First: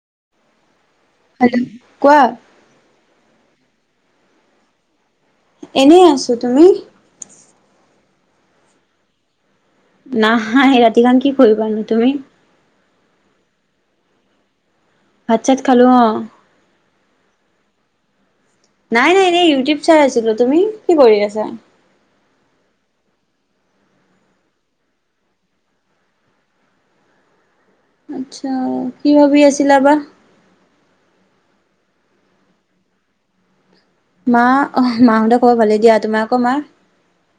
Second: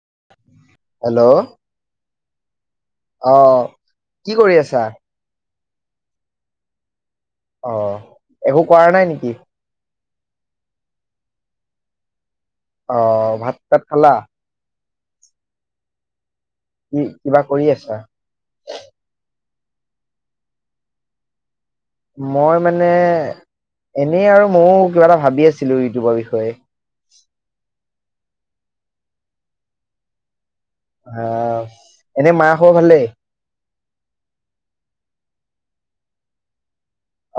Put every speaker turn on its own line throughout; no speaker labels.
[inaudible]
Hello! কোৱা।
অ' কি কৰি আছা?
এনেই আছোঁ, তুমি?
অ' একো কৰা নাই নেকি?
নাই ৰাতিখন কি কৰিবা নো, তুমি?
অ' ভাত চাত খালা?
ভাত চাত খালোঁ অ।
কি, কিবা কৰি আছাঁ?
নাই, নাই এ ইউটিউব চাই আছিলোঁ। তুমি কি কৰি আছা?
মই মানে এনে আৰু ময়োঁ কিবা এটা ভাবি আছিলোঁ ইউটিউবৰ বিষয়ে।
আচ্ছা! কি ভাবি আছিলা বা?
অ'হ এনে মা খবৰ ভালেই?
মা‌ অ'হ মাহঁতৰ খবৰ ভালে দিয়, তোমালোকৰ মা?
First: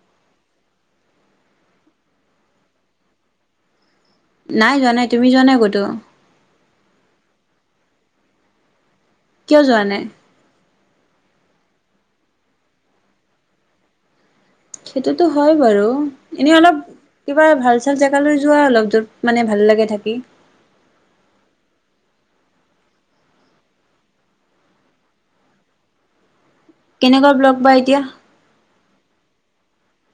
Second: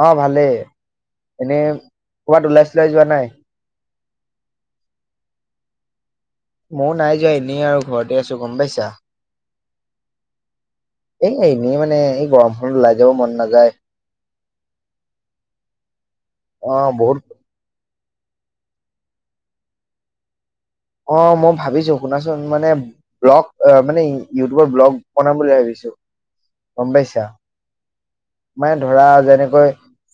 অ' ভালেই এনেই কৰ'বাত ওলাই চলাই যোৱা নাই?
নাই যোৱানাই। তুমি যোৱা নাই ক'তো?
মও নাই যোৱা এনেই আৰু ঘৰতে আছোঁ গম পাইছা।
কিয় যোৱা নাই?
এই এনেই মানে এই গৰমখনত ওলাই যাব মন নাযায়।
সেইটোতো হয় বাৰু, এনেই
অ
অলপ
বহুত
কিবা ভাল ছাল জেগালৈ যোৱা অলপ য'ত মানে ভাল লাগে থাকি
অ মই ভাবিছোঁ শুনাচোন মানে ব্লগ মানে ইউটোপত ব্লগ বনাম বুলি ভাবিছোঁ
কেনেকুৱা ব্লগ বা এতিয়া
মানে ধৰা যেনেকৈ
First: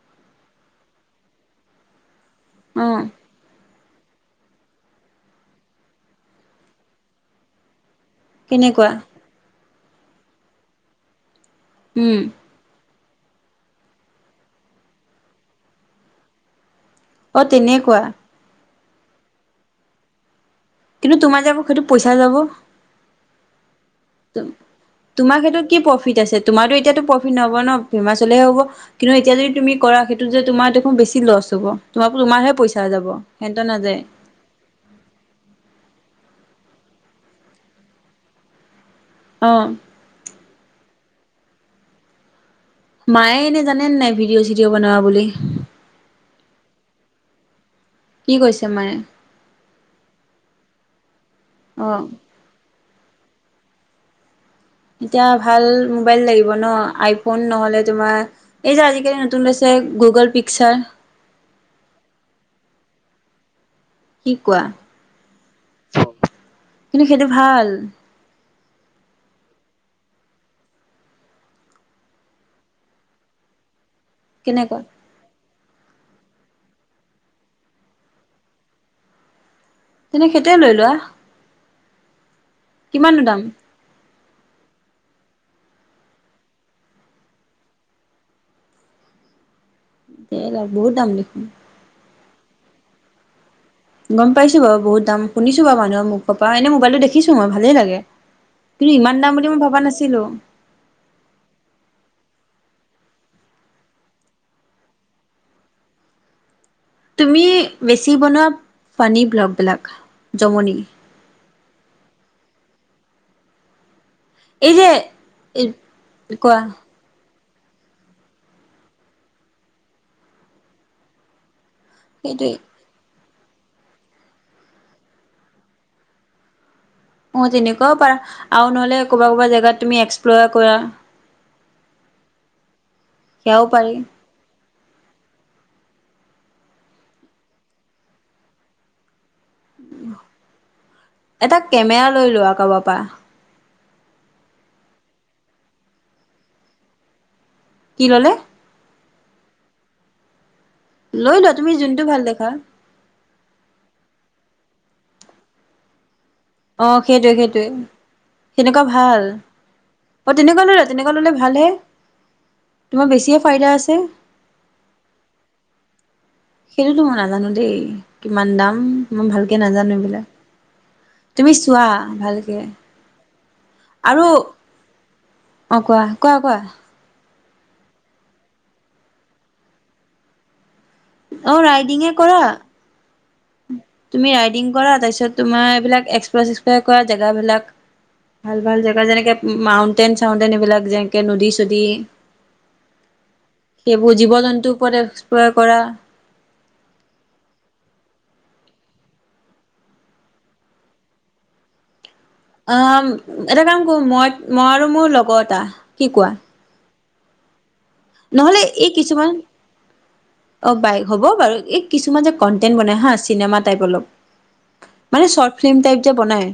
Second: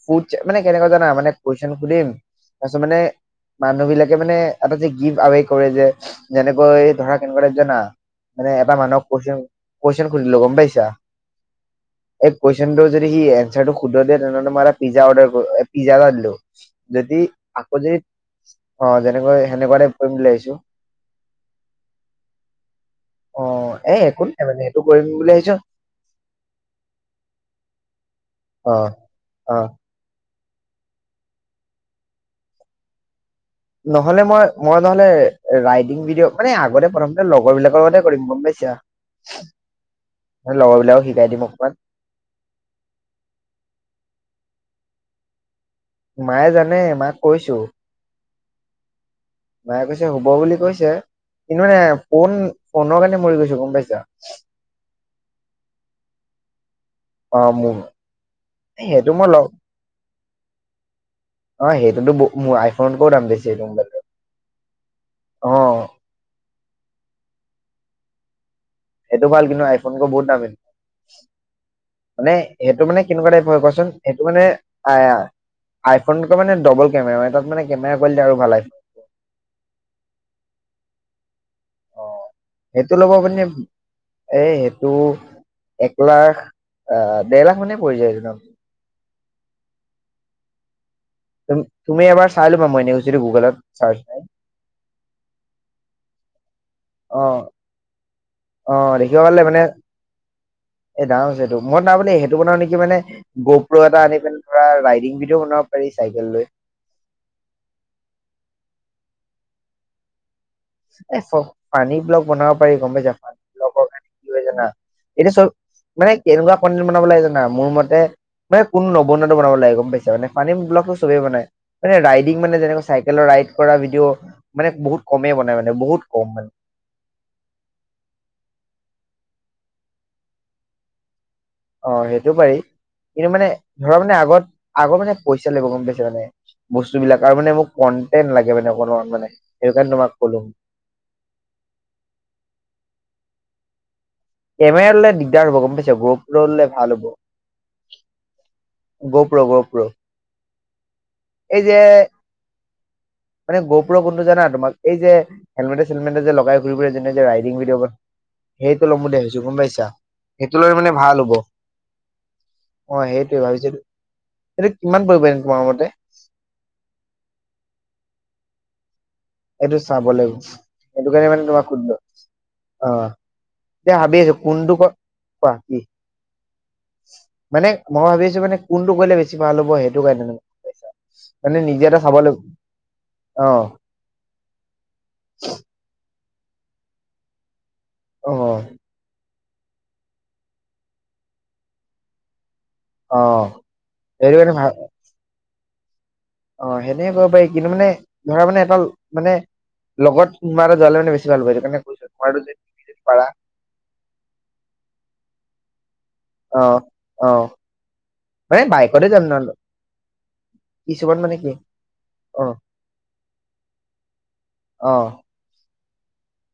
ফুউচ মানে কেনেকা জানা মানে কুৱেচন সুধিম তাছত
অ
মানে মানুহ বিলাকে মানে এটা যে গিফ্ট আৱে কৰে যে যেনেকৈ ধৰা কেনেকুৱা এ জনা মানে এটা
কেনেকুৱা?
মানুহক কুৱেশন কুৱেশন সুধিলোঁ গম পাইছা
উম।
এক কুৱেশনটো যদি সি এচাৰটো শুদ্ধকে দিয়ে তেনেহ'লে মই এটা পিজ্জা অৰ্ডাৰ পিজ্জা এটা দিলোঁ যদি
অ
আকৌ যে
তেনেকুৱা
অ যেনেকৈ সেনেকুৱাতে কৰিম বুলি ভাবিছোঁ
কিন্তু তোমাৰ যাব সেইটো পইচা যাব
অ এ একো নাই মানে সেইটো কৰিম বুলি
তোমাৰ
ভাবিছো
ক্ষেত্ৰত কি প্ৰফিট আছে তোমাৰতো এতিয়াতো প্ৰফিট নহব ন হিমাচলেহে হ'ব
অ
কিন্তু এতিয়া যদি
অ
তুমি কৰা যে তোমাৰ দেখোন বেছি লছ হব তোমাকো তোমাৰহে পইচা যাব সিহঁতৰ নাযায়
ন'হলে মই মই নহলে ৰাইডিং ভডিঅ' মানে আগতে প্ৰথমতে লগৰ বিলাকৰ মতে কৰিম গম পাইছা
অহ
লগৰবিলাকক শিকাই দিম অকমান
মায়ে এনে জানেনে নাই ভিডিঅ' চিডিঅ' বনাৱা বুলি
মায়ে জানে মাক কৈছোঁ
কি কৈছে মায়ে?
মায়ে কৈছে হ'ব বুলি কৈছে সেইতো কাৰণে
অ
ফোন ফোনৰ কাৰণে মৰি গৈছো গম পাইছা।
এতিয়া ভাল মোবাইল লাগিব ন,
অ
আইফোন
মোৰ
নহলে তোমাৰ এই যে
সেইটো
আজিকালি
মই লম
নতুনৈ গুগ পিক্সাৰ।
অ সেইটোতোৰ, মোৰ আইফোনতকৈও দাম বেছি।
কি কোৱা?
অ
কিন্তু সেইটো ভাল।
সেইটো ভাল কিন্তু আইফোনক বহুত দামী, মানে সেইটো মানে কেনেকুৱা টাইপৰ হয় কোৱাচোন? সেইটো মানে
কেনেকুৱা
আ আইফোনটো মানে ডবল কেমেৰা হয় তাত মানে কেমেৰা কোৱালিটি আৰু ভাল হয়।
তেনে সেইটোৱেই লৈ লোৱা।
অ সেইটো ল'ব
কিমাননো
পে
দাম
এ সেইটো এক লাখ, আহ দেৰ লাখ মানেই পৰি যায়।
এৰা বহুত দাম দেখোন
তুমি এবাৰ চাই লবা মই এনেই কইছিলো গুগলত চাৰ্চ
গম পাইছো বাৰু বহুত দাম শুনিছো বাৰু মানুহৰ মোক পৰা, এনে মোবাইলটো
অ
দেখিছো মই ভালেই লাগে।
অ,
কিন্তু ইমান
দেখিব
দাম
পাৰিলে
বুলি মই
মানে,
ভবা নাছিলো
এ দাম আছে এইটো মই তাৰমানে সেইটো বনাও নেকি মানে, গপ্ৰৰ এটা আনি পিনে ধৰা ৰাইডিং ভিডিঅ বনাব পাৰি চাইকেল লৈ।
তুমি বেছি বনোৱা পানী ব্লগ বিলাক
এফ পানী ব্লক বনাব পাৰি গম পাইছা, পানী ব্লক আ। কি হয় জানা,
এই যে
এতিয়া চব
এই
মানে কেনেকুৱা
কোৱা
কণ্টেণ্ট বনাব লাগে জানা মোৰ মতে মানে, কোনো নবনাটো বনাব লাগে গম পাইছা মানে পানীৰ ব্লকটো চবেই বনাই। মানে ৰাইডিং
সেইটোৱে
মানে যেনেক চাইকেল ৰাইড কৰা ভিডিঅ', মানে বহুত কমেই বনাই মানে। বহুত কম হয়।
অ তেনেকুৱাও পাৰা আৰু নহলে ক'বা ক'বা জাগাত তুমি এক্সপ্লৰ কৰা।
অ সেইটো পাৰি। কিন্তু মানে
সেয়াও পাৰি
ধৰা মানে আগত আগৰ মানে পইচা লাগিব গম পাইছে মানে বস্তুবিলাক আৰু মানে মোক কণ্টেণ্ট লাগে মানে অকণমান মানে। সেইটো কাৰণে তোমাক ক'লো
এটা কেমেৰা লৈ লোৱা কাৰোবাৰ পৰা।
কেমেৰাললে দিগদাৰ হ'ব গম পাইছ গ প্ৰ ৰলে ভাল হব।
কি ললে?
গপ্ৰ, গ প্ৰ।
লৈ লোৱা তুমি যোনটো ভাল দেখা।
মানে গহপুৰৰ বন্ধু জানা তোমাৰ এই যে হেলমেটে চেলমেটে
অ
যে-
সেইটোৱে
ৰাইডিং
সেইটোৱে
ভিডিঅবোৰ
সেনেকুৱা
সেইটো লম বুলি
ভাল
ভাবিছোঁ গম পাইছা,
অ তেনেকুৱা
সেইটো ললে
ল'লা
মানে
তেনেকুৱা
ভাল
ল'লে
হ'ব
ভালহে
অ
তোমাৰ বেছিয়ে
সেই-
ফাইদা
ভাবিছিলো
আছে
এইটো কিমান পৰিব তোমাৰ মতে?
সেইটোতো মই নাজানো দেই কিমান দাম। মই ভালকে
সেইটো
নাজানো
চাব
এইবিলাক
লাগিব সেইটো কাৰণে মানে
তুমি
তোমাক
চোৱা
সুধিলো
ভালকে
অ এতিয়া ভাবি
আৰু
আছো কোনটো ক
অ কোৱা কোৱা কোৱা।
মানে মই ভাবিছো মানে কোনটো কৰিলে বেছি ভাল হ'ব সেইটো কাৰণে মছা-
অ ৰাইডিংয়ে কৰা।
অহ।
তুমি ৰাইডিং কৰা তাৰপিছত তোমাৰ এইবিলাক [unintelligible] কৰা জেগাবিলাক।
অ
ভাল ভাল জেগা যেনেকে মাউন্টেন-চাউন্টেন এইবিলাক যেনেকে নদী চদী
অ
সেইবোৰ জীৱ
সেইটো কাৰণে ভাল
জন্তুৰ ওপৰত প কৰা।
অ সেনেকে কৰিব পাৰি কিন্তু মানে ধৰা মানে এটা মানে লগত কোনোবা এটা যোৱালে মানে বেছি ভাল হ'ব সেইটোকাৰণে
অ এটা কাম কৰোঁ মই মই আৰু মোৰ লগত টা কি কোৱা।
অ অ। মানে
নহ'লে এই
বাইকতে যাম
কিছুমান
নহ'লে
অ
ই
বাই
চুপাৰত
হ'ব
মানে কি
বাৰু এই কিছুমান যে
অ
কন্টেন্ট বনাই হা চিনেমা টাইপ অলপ
অ
মানে চৰ্ট ফিল্ম টাইপ যে বনাই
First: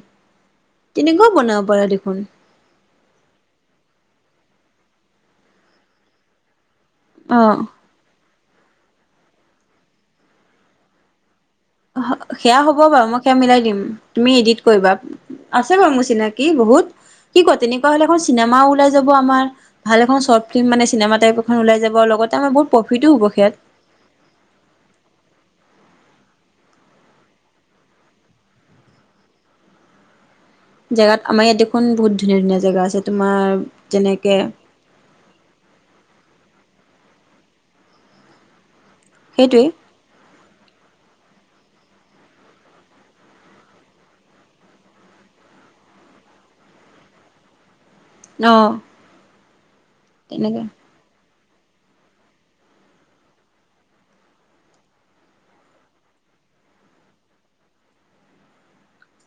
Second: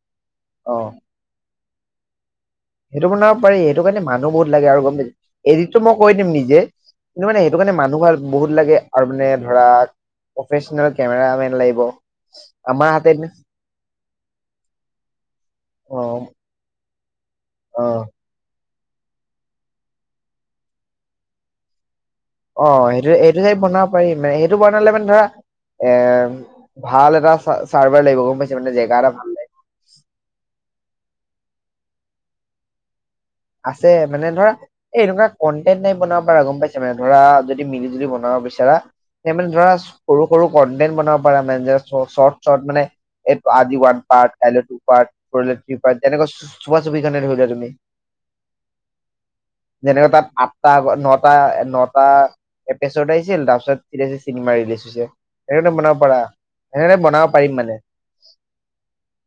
অ
তেনেকুৱা বনাব পাৰা দেখোন।
সেইটো বনাব পাৰি সেইটো কাৰণে মানুহ বহুত লাগে আৰু গম পাই এদিত টো মই কৰি দিম নিজে কিন্তু
অ
মানে সেইটো কাৰণে মানুহ ভাল বহুত লাগে। আৰু মানে ধৰা প্ৰফেচনেল কেমেৰা মেন
সেয়া হ'ব বাৰু মই সেয়া মিলাই দিম তুমি এডিট কৰিবা আছে বাৰু মোৰ
অ
চিনাকি বহুত। কি কোৱা
অ
তেনেকোৱা হ'লে এখন চিমাও ওলাই যাব আমাৰ ভাল এখন চৰ্ট ফিল্ম মানে চিনেমা টাইপ এখন ওলাই যাব লগত
অ সেইটো এইটো হে বনাব পাৰিম মানে সেইটো বনালে মানে ধৰা এ ভাল এটা চা চাৰ্ভাৰ লাগিব গম পাইছা মানে জেগা এটা ভাল লাগিব।
আমাৰ ইয়াত দেখোন বহুত ধুনীয়া ধুনীয়া জেগা আছে। তোমাৰ
আছে মানে
যেনেকে
ধৰা এ এনেকুৱা কণ্টেন্ট টাইপ বনাব পাৰা গম পাইছা ধৰা যদি মিলিজুলি বনাব বিচাৰা সেই মানে
সেইটোৱে
ধৰা সৰু সৰু কনটেন্ট বনাব পাৰা মেনে জে চ চৰ্ট চৰ্ট মানে আজি ওৱান পাৰ্ট কাইলৈ টুপাৰ্ট পৰহিলৈ থ্ৰি পাৰ্ট যেনেকৈ চুপাচুপিখনেই ধৰি লোৱা তুমি
অঁ
যেনেকৈ তাত আঠটা নটা আঠটা নটা এপিচোদ আহিছিল তাৰপিছত এতিয়া চিনেমা ৰিলিজ হৈছে এনেধৰণে বনাব পাৰা এনেকে বনাব পাৰিম মানে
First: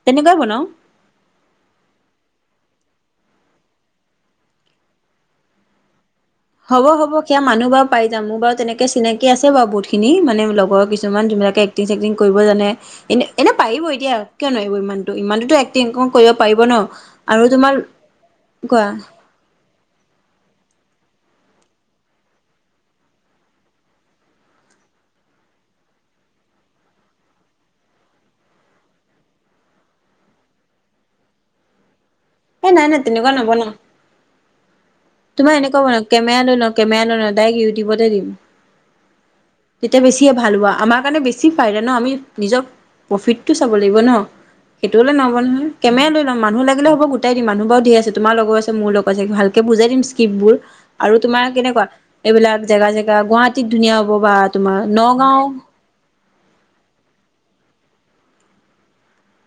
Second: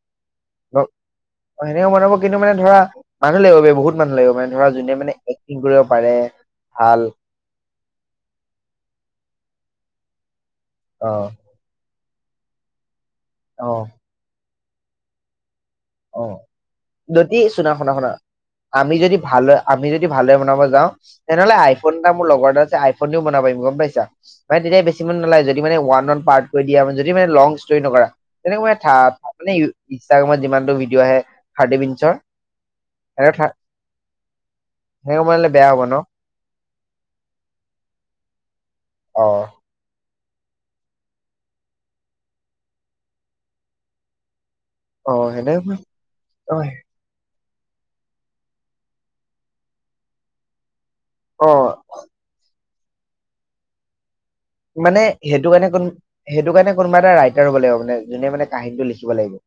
তেনেকুৱাই বনাও
অঁ সেনেকে বনাব কিন্তু মানে ধৰা মানুহ লাগিব বে বহুত মানুহ লাগিব মানে ধৰা যোনে মানে এক্টিং কৰিব পাৰে ভাল
হ'ব-হ'ব সেয়া মানুহ বাৰু পাই যাম। মোৰ বাৰু তেনেকে চিনাকি আছে। বহুত খিনি, মানে
অ
কিছুমান ধুনীয়াকে এক্টিং-চেক্টিং কৰিব জানে। এনে-এনেই
অ
পাৰিব এতিয়া কিয় নোৱাৰিব ইমানটো, ইমানোতো এক্টিং
অ
কৰিব পাৰিব ন?
যদি
আৰু
শুনা
তোমাৰ,
শুনা শুনা
কোৱা?
আমি যদি ভালদৰে আমি যদি ভালদৰে বনাব যাওঁ। তেনেহলে আইফোন এটা মোৰ লগৰ এটাৰ আছে, আইফোনতে দি বনাব পাৰিম গম পাইছা? মানে তেতিয়া বেছি মানুহ নালাগে যদি মানে ওৱান-ওৱান পাৰ্ট কৰি দিয়া যদি মানে লং ষ্টৰি নকৰা, তেনেকৈ মানে ইনষ্টাগ্ৰামত যিমানটো ভিডিঅ' আহে, টাৰ্টি মিনিটচৰ।
এ নাই-নাই তেনেকুৱা নবনাও।
সেনেকে বনালে
তোমাৰ
বেয়া
এনেকুৱা
হ'ব ন
বনাম কেমেৰা লৈ লম-কেমেৰা লৈ লম, ডাইৰেক্ট ইউটিউবতে দিম।
অহ।
তেতিয়া বেছিয়ে ভাল হ'ব আমাৰ কাৰণে বেছি ফাইদা ন? আমি নিজৰ প্ৰফিটটো চাব লাগিব ন? সেইটো হলে
অ
নহব নহয়।
সেনেকে
কেমেৰা লৈ ল'ম।
অ
মানুহ লাগিলে হবো গোটেই গোটাই দিম। মানুহ বাৰু ধেই আছে, তোমাৰ লগৰো আছে মোৰ লগৰো আছে। ভালকে বুজাই দিম স্কিপবোৰ। আৰু তোমাৰ
অ
কেনেকুৱা, এইবিলাক জেগা-জেগা গুৱাহাটীত ধুনীয়া হ'ব। বা তোমাৰ
মানে
নগাঁও
সেইটো কাৰণে কোন সেইটো কাৰণে কোনোবা এটা ৰাইটাৰ হ'ব লাগিব মানে যোনে মানে কাহিনীটো লিখিব লাগিব।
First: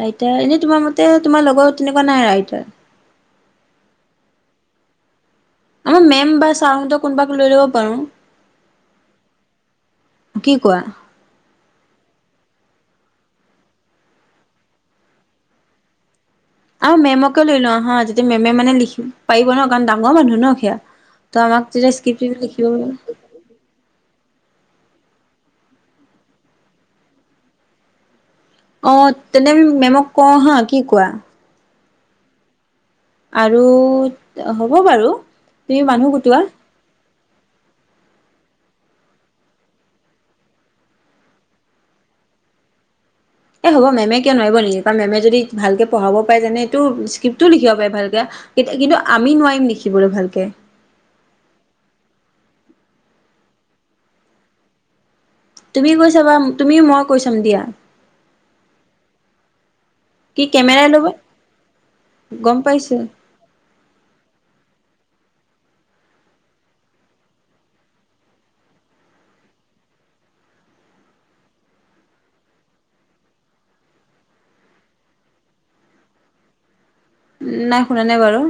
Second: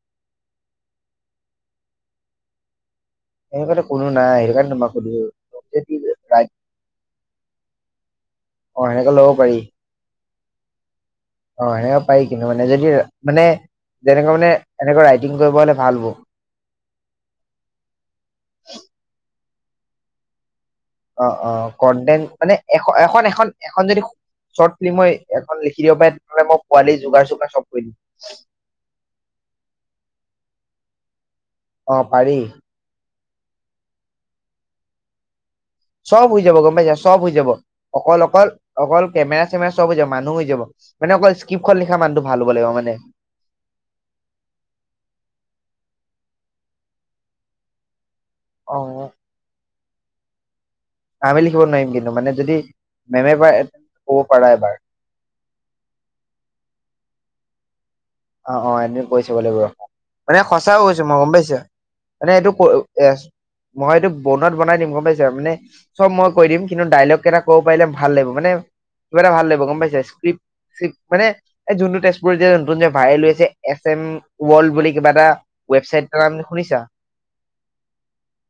ৰাইটাৰ এনেই তোমাৰ মতে, তোমাৰ লগৰ তেনেকুৱা নাই ৰাইটাৰ?
এনেকুৱো কোনো নাই সেইকাৰণেটো তোমাক সুধিলো। যদি
আমাৰ মে'ম বা
ৰাইট-
ছাৰহঁতৰ কোনোবাক লৈ ল'ব পাৰো।
অহ, হেনেকে ল'ব পাৰি।
কি কোৱা?
অহ এনেকে পাৰি কিন্তু মানে যদি মানে যেনেকে মানে এনেকুৱা ৰাইটিং কৰিলে ভাল হব।
আৰু মেমকে লৈ লও হয় যদি মেমে মানে লিখিব পাৰিব ন? ইমান ডাঙৰ মানুহ ন সেয়া? ত আমাক
অহ-অহ
তেতিয়া স্ক্ৰিপ্ট
কনটেনত মানে
লিখিব
এ-এখন-এখন-এখন যদি শৰ্ট ফিল্ম মই এখন লিখি দিব পাৰে, তেতিয়াহলে মই পোৱালি যোগাৰ চোগাৰ চব কৰি দিম।
অহ, তেনে মেমক কওঁ হা, কি কোৱা?
অহ পাৰি।
আৰু হ'ব বাৰু। তুমি মানুহ
চব হৈ
পতোৱা।
যাব গম পাইছা চব হৈ যাব। অকল-অকল-অকল কেমেৰা-চেমেৰা চব হৈ যাব, মানুহ হৈ যাব। মানে অকল স্ক্ৰিপ্টখন লিখা মানুহটো ভাল হ'ব লাগিব মানে।
এই হ'ব মেমে কিয় নোৱাৰিব নেকি? কাৰণ মেমে যদি ভালকে পঢ়াব পাৰে যেনে এইটো স্ক্ৰিপ্টো লিখিব পাৰে ভাল তেতিয়া
অ
কিন্তু আমি নোৱাৰিম নেকি? শিকিবলৈ ভালকে।
আমি লিখিব নোৱাৰিম কিন্তু মানে যদি মেমে কয় ক'ব পাৰা এবাৰ।
তুমি কৈছাবা তুমি মই কৈছাম দিয়া।
অ অ এদিন কৰি চাব লাগিব। মানে
কি
সঁচাও
কেমেৰাই
কৈছো
ল'ব
মই গম পাইছা, মানে এইটো
গম পাইছো
ইয়েছ মই এইটো বনোৱাত বনাই দিম গম পাইছা। মানে চব মই কৈ দিম কিন্তু ডাইলগ কেইটা ক'ব পাৰিলে ভাল লাগিব মানে কিবা এটা ভাল লাগিব গম পাইছে। স্কিপ স্কিপ মানে এই যোনটো তেজপুৰত যে নতুন যে ভাইৰেল হৈছে এছ এম ৱৰ্ল্ড বুলি কিবা এটা ৱেবচাইট এটা নাম শুনিছা?
উম নাই শুনা নাই বাৰু।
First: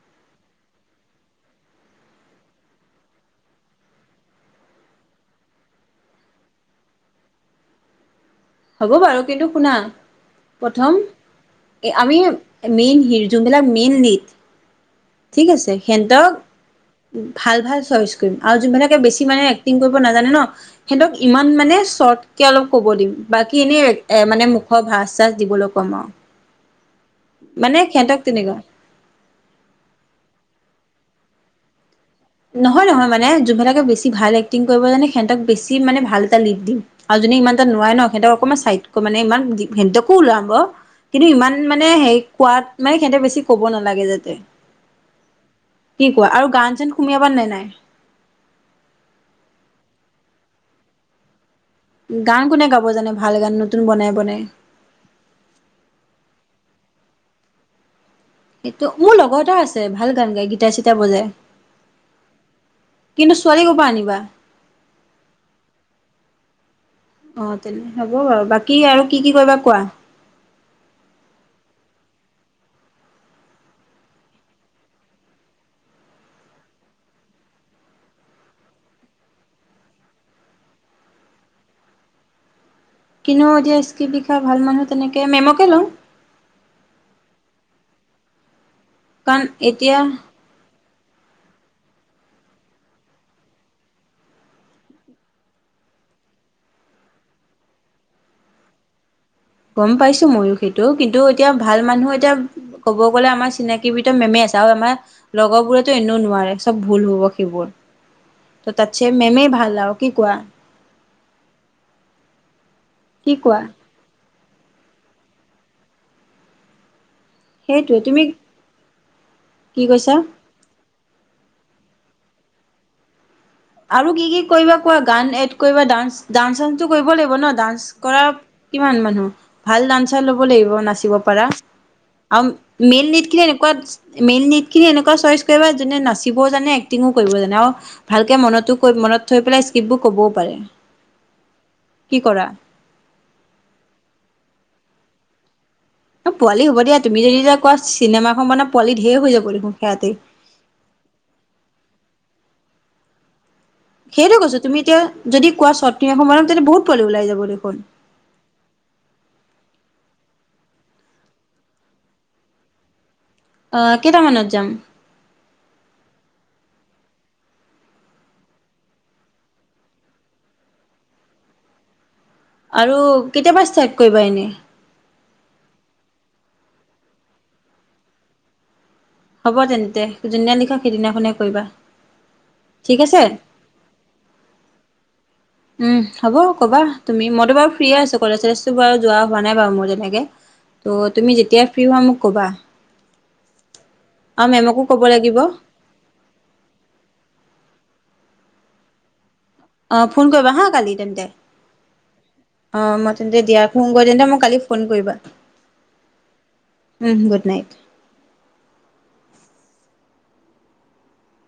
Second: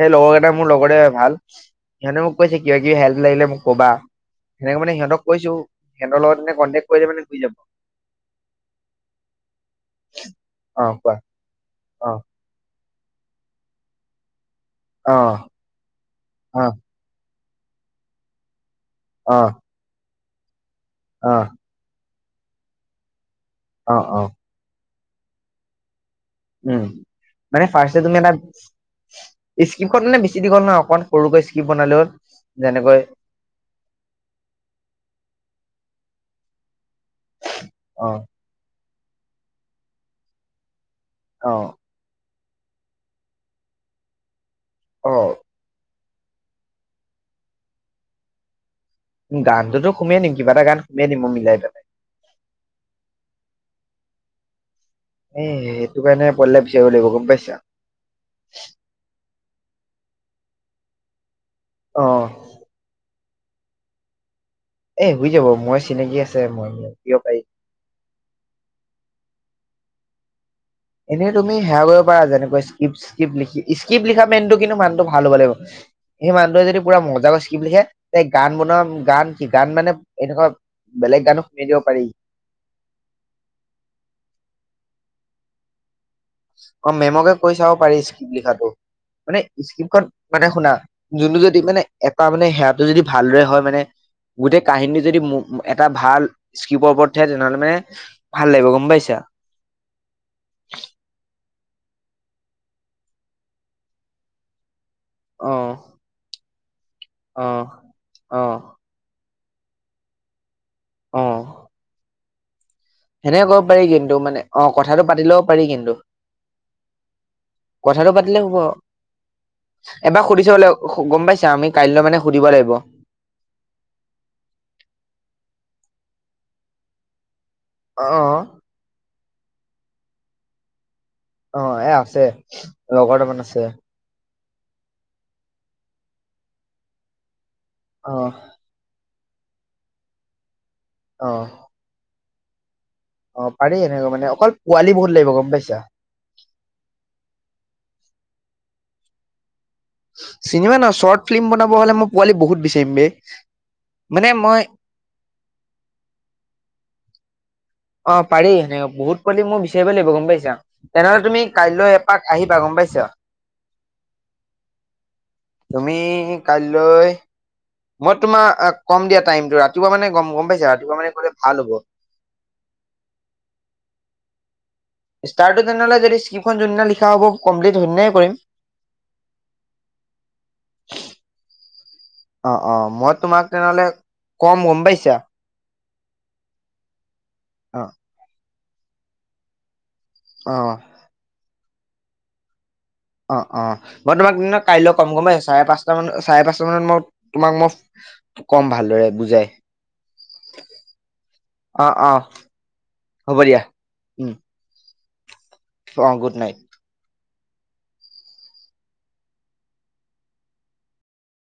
সেই লগৰ কেইটা মোৰ লগৰে ভাল সিহঁতে মোক কৈছে, কিবা কিবি হেল্প লাগিলে মোক কবা। সেনেকে মানে সিহঁতক কৈছো সিহঁতৰ লগত মানে কনটেক্ট কৰিলে মানে শুই যাব।
হ'ব বাৰু কিন্তু শুনা
অ
প্ৰথম
কোৱা অ
আমি মেইন সেই যোনবিলগ মেইন লিড ঠিক
অ',
আছে সেনতক
অ',
ভাল ভাল চইচ কৰিম আৰু যোন ভনে বেছি মানে
অ',
এক্টিং কৰিব না জানে ন সিহঁতক
অ',
ইমান মানে চৰ্ট কে অলপ ক'ব দিম। বাকী এনেই
অ',
এ
অ',
মানে মুখৰ ভাঁজ। শ্বাস দিবলৈ কম আও।
উম মানে ফাৰ্ষ্ট তুমি এটা,
তেনেকুৱা
স্ক্ৰিপ্টখন মানে বেছি দীঘল নহয় অকন সৰুকৈ স্ক্ৰীপ বনালে হ'ল।
নহয়
যেনেকৈ
নহয় মানে যোনবিলকে বেছি ভাল এক্টিং কৰিব জানে সিহঁতক বেছি মানে ভাল এটা লিড দিম। আৰু যোনে ইমানটা নোৱাৰে
অ',
সিহঁতক অকণমান চাইড। মানে ইমান সিহঁতকো ওলাব। কিন্তু ইমান
অ',
মানে হে কোৱাত নাই সেহতক বেছি ক'ব নালাগে যাতে।
অ
কি কোৱা আৰু গান চেন, সুমিয়াবা নে নাই?
গানটো টো সুমিয়াই দিম কিবা এটা গান সুমিয়াই দিম, মই মিলাই পেলাই।
গান কোনে গাব জানে ভাল গান নতুন বনাই বনাই?
এ সেইটো কাৰণে পঢিলে বিচাৰিব লাগিব। গম পাইছা?
এইটো, মোৰ লগৰ এটা আছ- ছে ভাল গান গাই গীটাৰ চিটাৰ বজাই।
অহ।
কিন্তু ছোৱালী ক'ৰ পৰা আনিবা?
এ শুই যাব, মই চিনাকি আছে। মই দিব পাৰি।
অ তেনে হ'ব বাৰু। বাকী আৰু কি কি কৰিবা কোৱা?
এনেই তুমি সেৱা কৰিব পাৰা, যেনেকৈ স্ক্ৰিপ্ট স্ক্ৰিপ্ট লিখা মেইনটো মানুহটো ভাল হ'ব লাগিব। সেই মানুহটোৱে যদি পুৰা মজা কৈ স্ক্ৰিপ্ট লিখে, সেই গান বনোৱা গান কি গান মানে এনেকুৱা বেলেগ গানো সুমিয়াই দিব পাৰি।
কিনো এতিয়া স্ক্ৰিব লিখা ভাল মানুহ তেনেকে মেমকে লওঁ।
অ মেমকে কৈ চাব পাৰি স্ক্ৰিপ্ট লিখাটো। মানে
কাৰণ এতিয়া
স্ক্ৰিপ্টখন মানে শুনা, যোনটো যদি মানে এটা মানে সেইয়াটো যদি ভালদৰে হয় মানে, গোটেই কাহিনীটো যদি এটা ভাল স্ক্ৰিপৰ ওপৰত উঠে, তেনেহ'লে মানে ভাল লাগিব গম পাইছা।
গম পাইছো ময়ো সেইটো। কিন্তু, এতিয়া ভাল মানুহ এতিয়া ক'ব গ'লে আমাৰ চিনাকি ভিতৰত মেমে আছে। আৰু আমাৰ,
অ
লগৰ বোৰেতো এনেও নোৱাৰে, চব ভুল হব
অ
সেইবোৰ
অ
ত তাতছে মেমেই ভাল, ভাল আৰু। কি কোৱা?
অহ।
কি
সেনেকে
কোৱা
ক'ব পাৰি। কিন্তু মানে, অ কথাটো পাতি ল'ব পাৰি কিন্তু।
সেইটোৱে
কথাটো
তুমি
পাতিলে
কি
হব।
কৈছা
এবাৰ সুধিচাব লাগিব গম পাইছ? আমি কাইলৈ মানে সুধিব লাগিব।
আৰু কি কি কৰিবা কোৱা, গান এড কৰিব ডান্ ডান্স চান্সটো কৰিব লাগিব ন? ডান্স
অ
কৰা কিমান মানুহ? ভাল দান্সাৰ ল'ব লাগিব নাচিব। পৰা।
অ এ আছে
আৰু মেইন
লগৰ
লিট
দুটামান
খিনি
আছে
এনেকুৱা খিনি এনেকুৱা চইচ কৰিবা, যোনে নাচিবও জানে, এক্টিংও কৰিব জানে। আৰু
অ
ভাল [unintelligible] মনতো কৰিম মনত, থৈ পেলাই স্ক্ৰিববোৰ ক'বও পাৰে।
অ।
কি কৰা?
অ পাৰি এনেকৈ মানে, অকল পোৱালি বহুত লাগিব গম পাইছা?
অ পোৱালি হ'ব দিয়া, তুমি যদি এতিয় কোৱা চিনেমাখন মানে পোৱালি ধেই যাব দেখোন। সেয়াতে
চিনেমা ন, শ্বৰ্ত ফিল্ম বনাব হ'লে মই পোৱালি বহুত বিচাৰি থিম্বে [unintelligible]
সেইটো কৈছো তুমি এতিয়া যদি কোৱা শ্বৰ্ত ফিল্ম বনাম বহুত পোৱিলি ওলাই যাব। খ। [unintelligible]
অ পাৰি হেনেকে বহুত পোৱালি মই বিচাৰি লাগিব গম পাইছা, তেনেহ'লে তুমি কাইলৈ এপাক আহিবা গম পাইছা।
আহ কেইটামানত যাম।
তুমি কাইলৈ, মই তোমাক কম দিয়া টাইমতটো ৰাতিপুৱা মানে গম গম পাইছা ৰাতিপুৱা মানে কলে ভাল হ'ব।
আৰু, কেতিয়াবা ষ্টাইক কৰিবা এনে।
ষ্টাৰটো তেনেলে যদি স্কিপ্টখন যোনদিনা লিখা হ'ব কমপ্লিটনাই কৰিম।
হ'ব তেন্তে যোনদিনা লিখা সেইদিনাখনে কৰিবা
অ অ
ঠিক
মই
আছে
তোমাক তেনেহ'লে, কম গম পাইছা।
উম, হ'ব কবা। তুমি মইো বাৰ
অ
ফিয়ে আছো কলেজ। বাৰ যোৱা নাই বাৰ মোৰ যেনেক।
অ
ত তুমি যেতিয়া। ফ্ৰি হৈ মোক'বা।
অ অ, মই তোমাক দি কাইলৈ
ক'ব
কম গম
লাগিব
চাৰে পাঁচটা মান চাৰে পাঁচটা মানত, মই তোমাক মই। কম ভালদৰে বুজাই।
অ ফোন কৰিবা হা কালি তেন্তে,
অ অ
অ মই তেন্তে দিয়া ফোন কৰিৈ
উম
তেন্তে মোক কালি ফোন কৰিবা।
অ গুড নাইট।
উ গুড নাইট।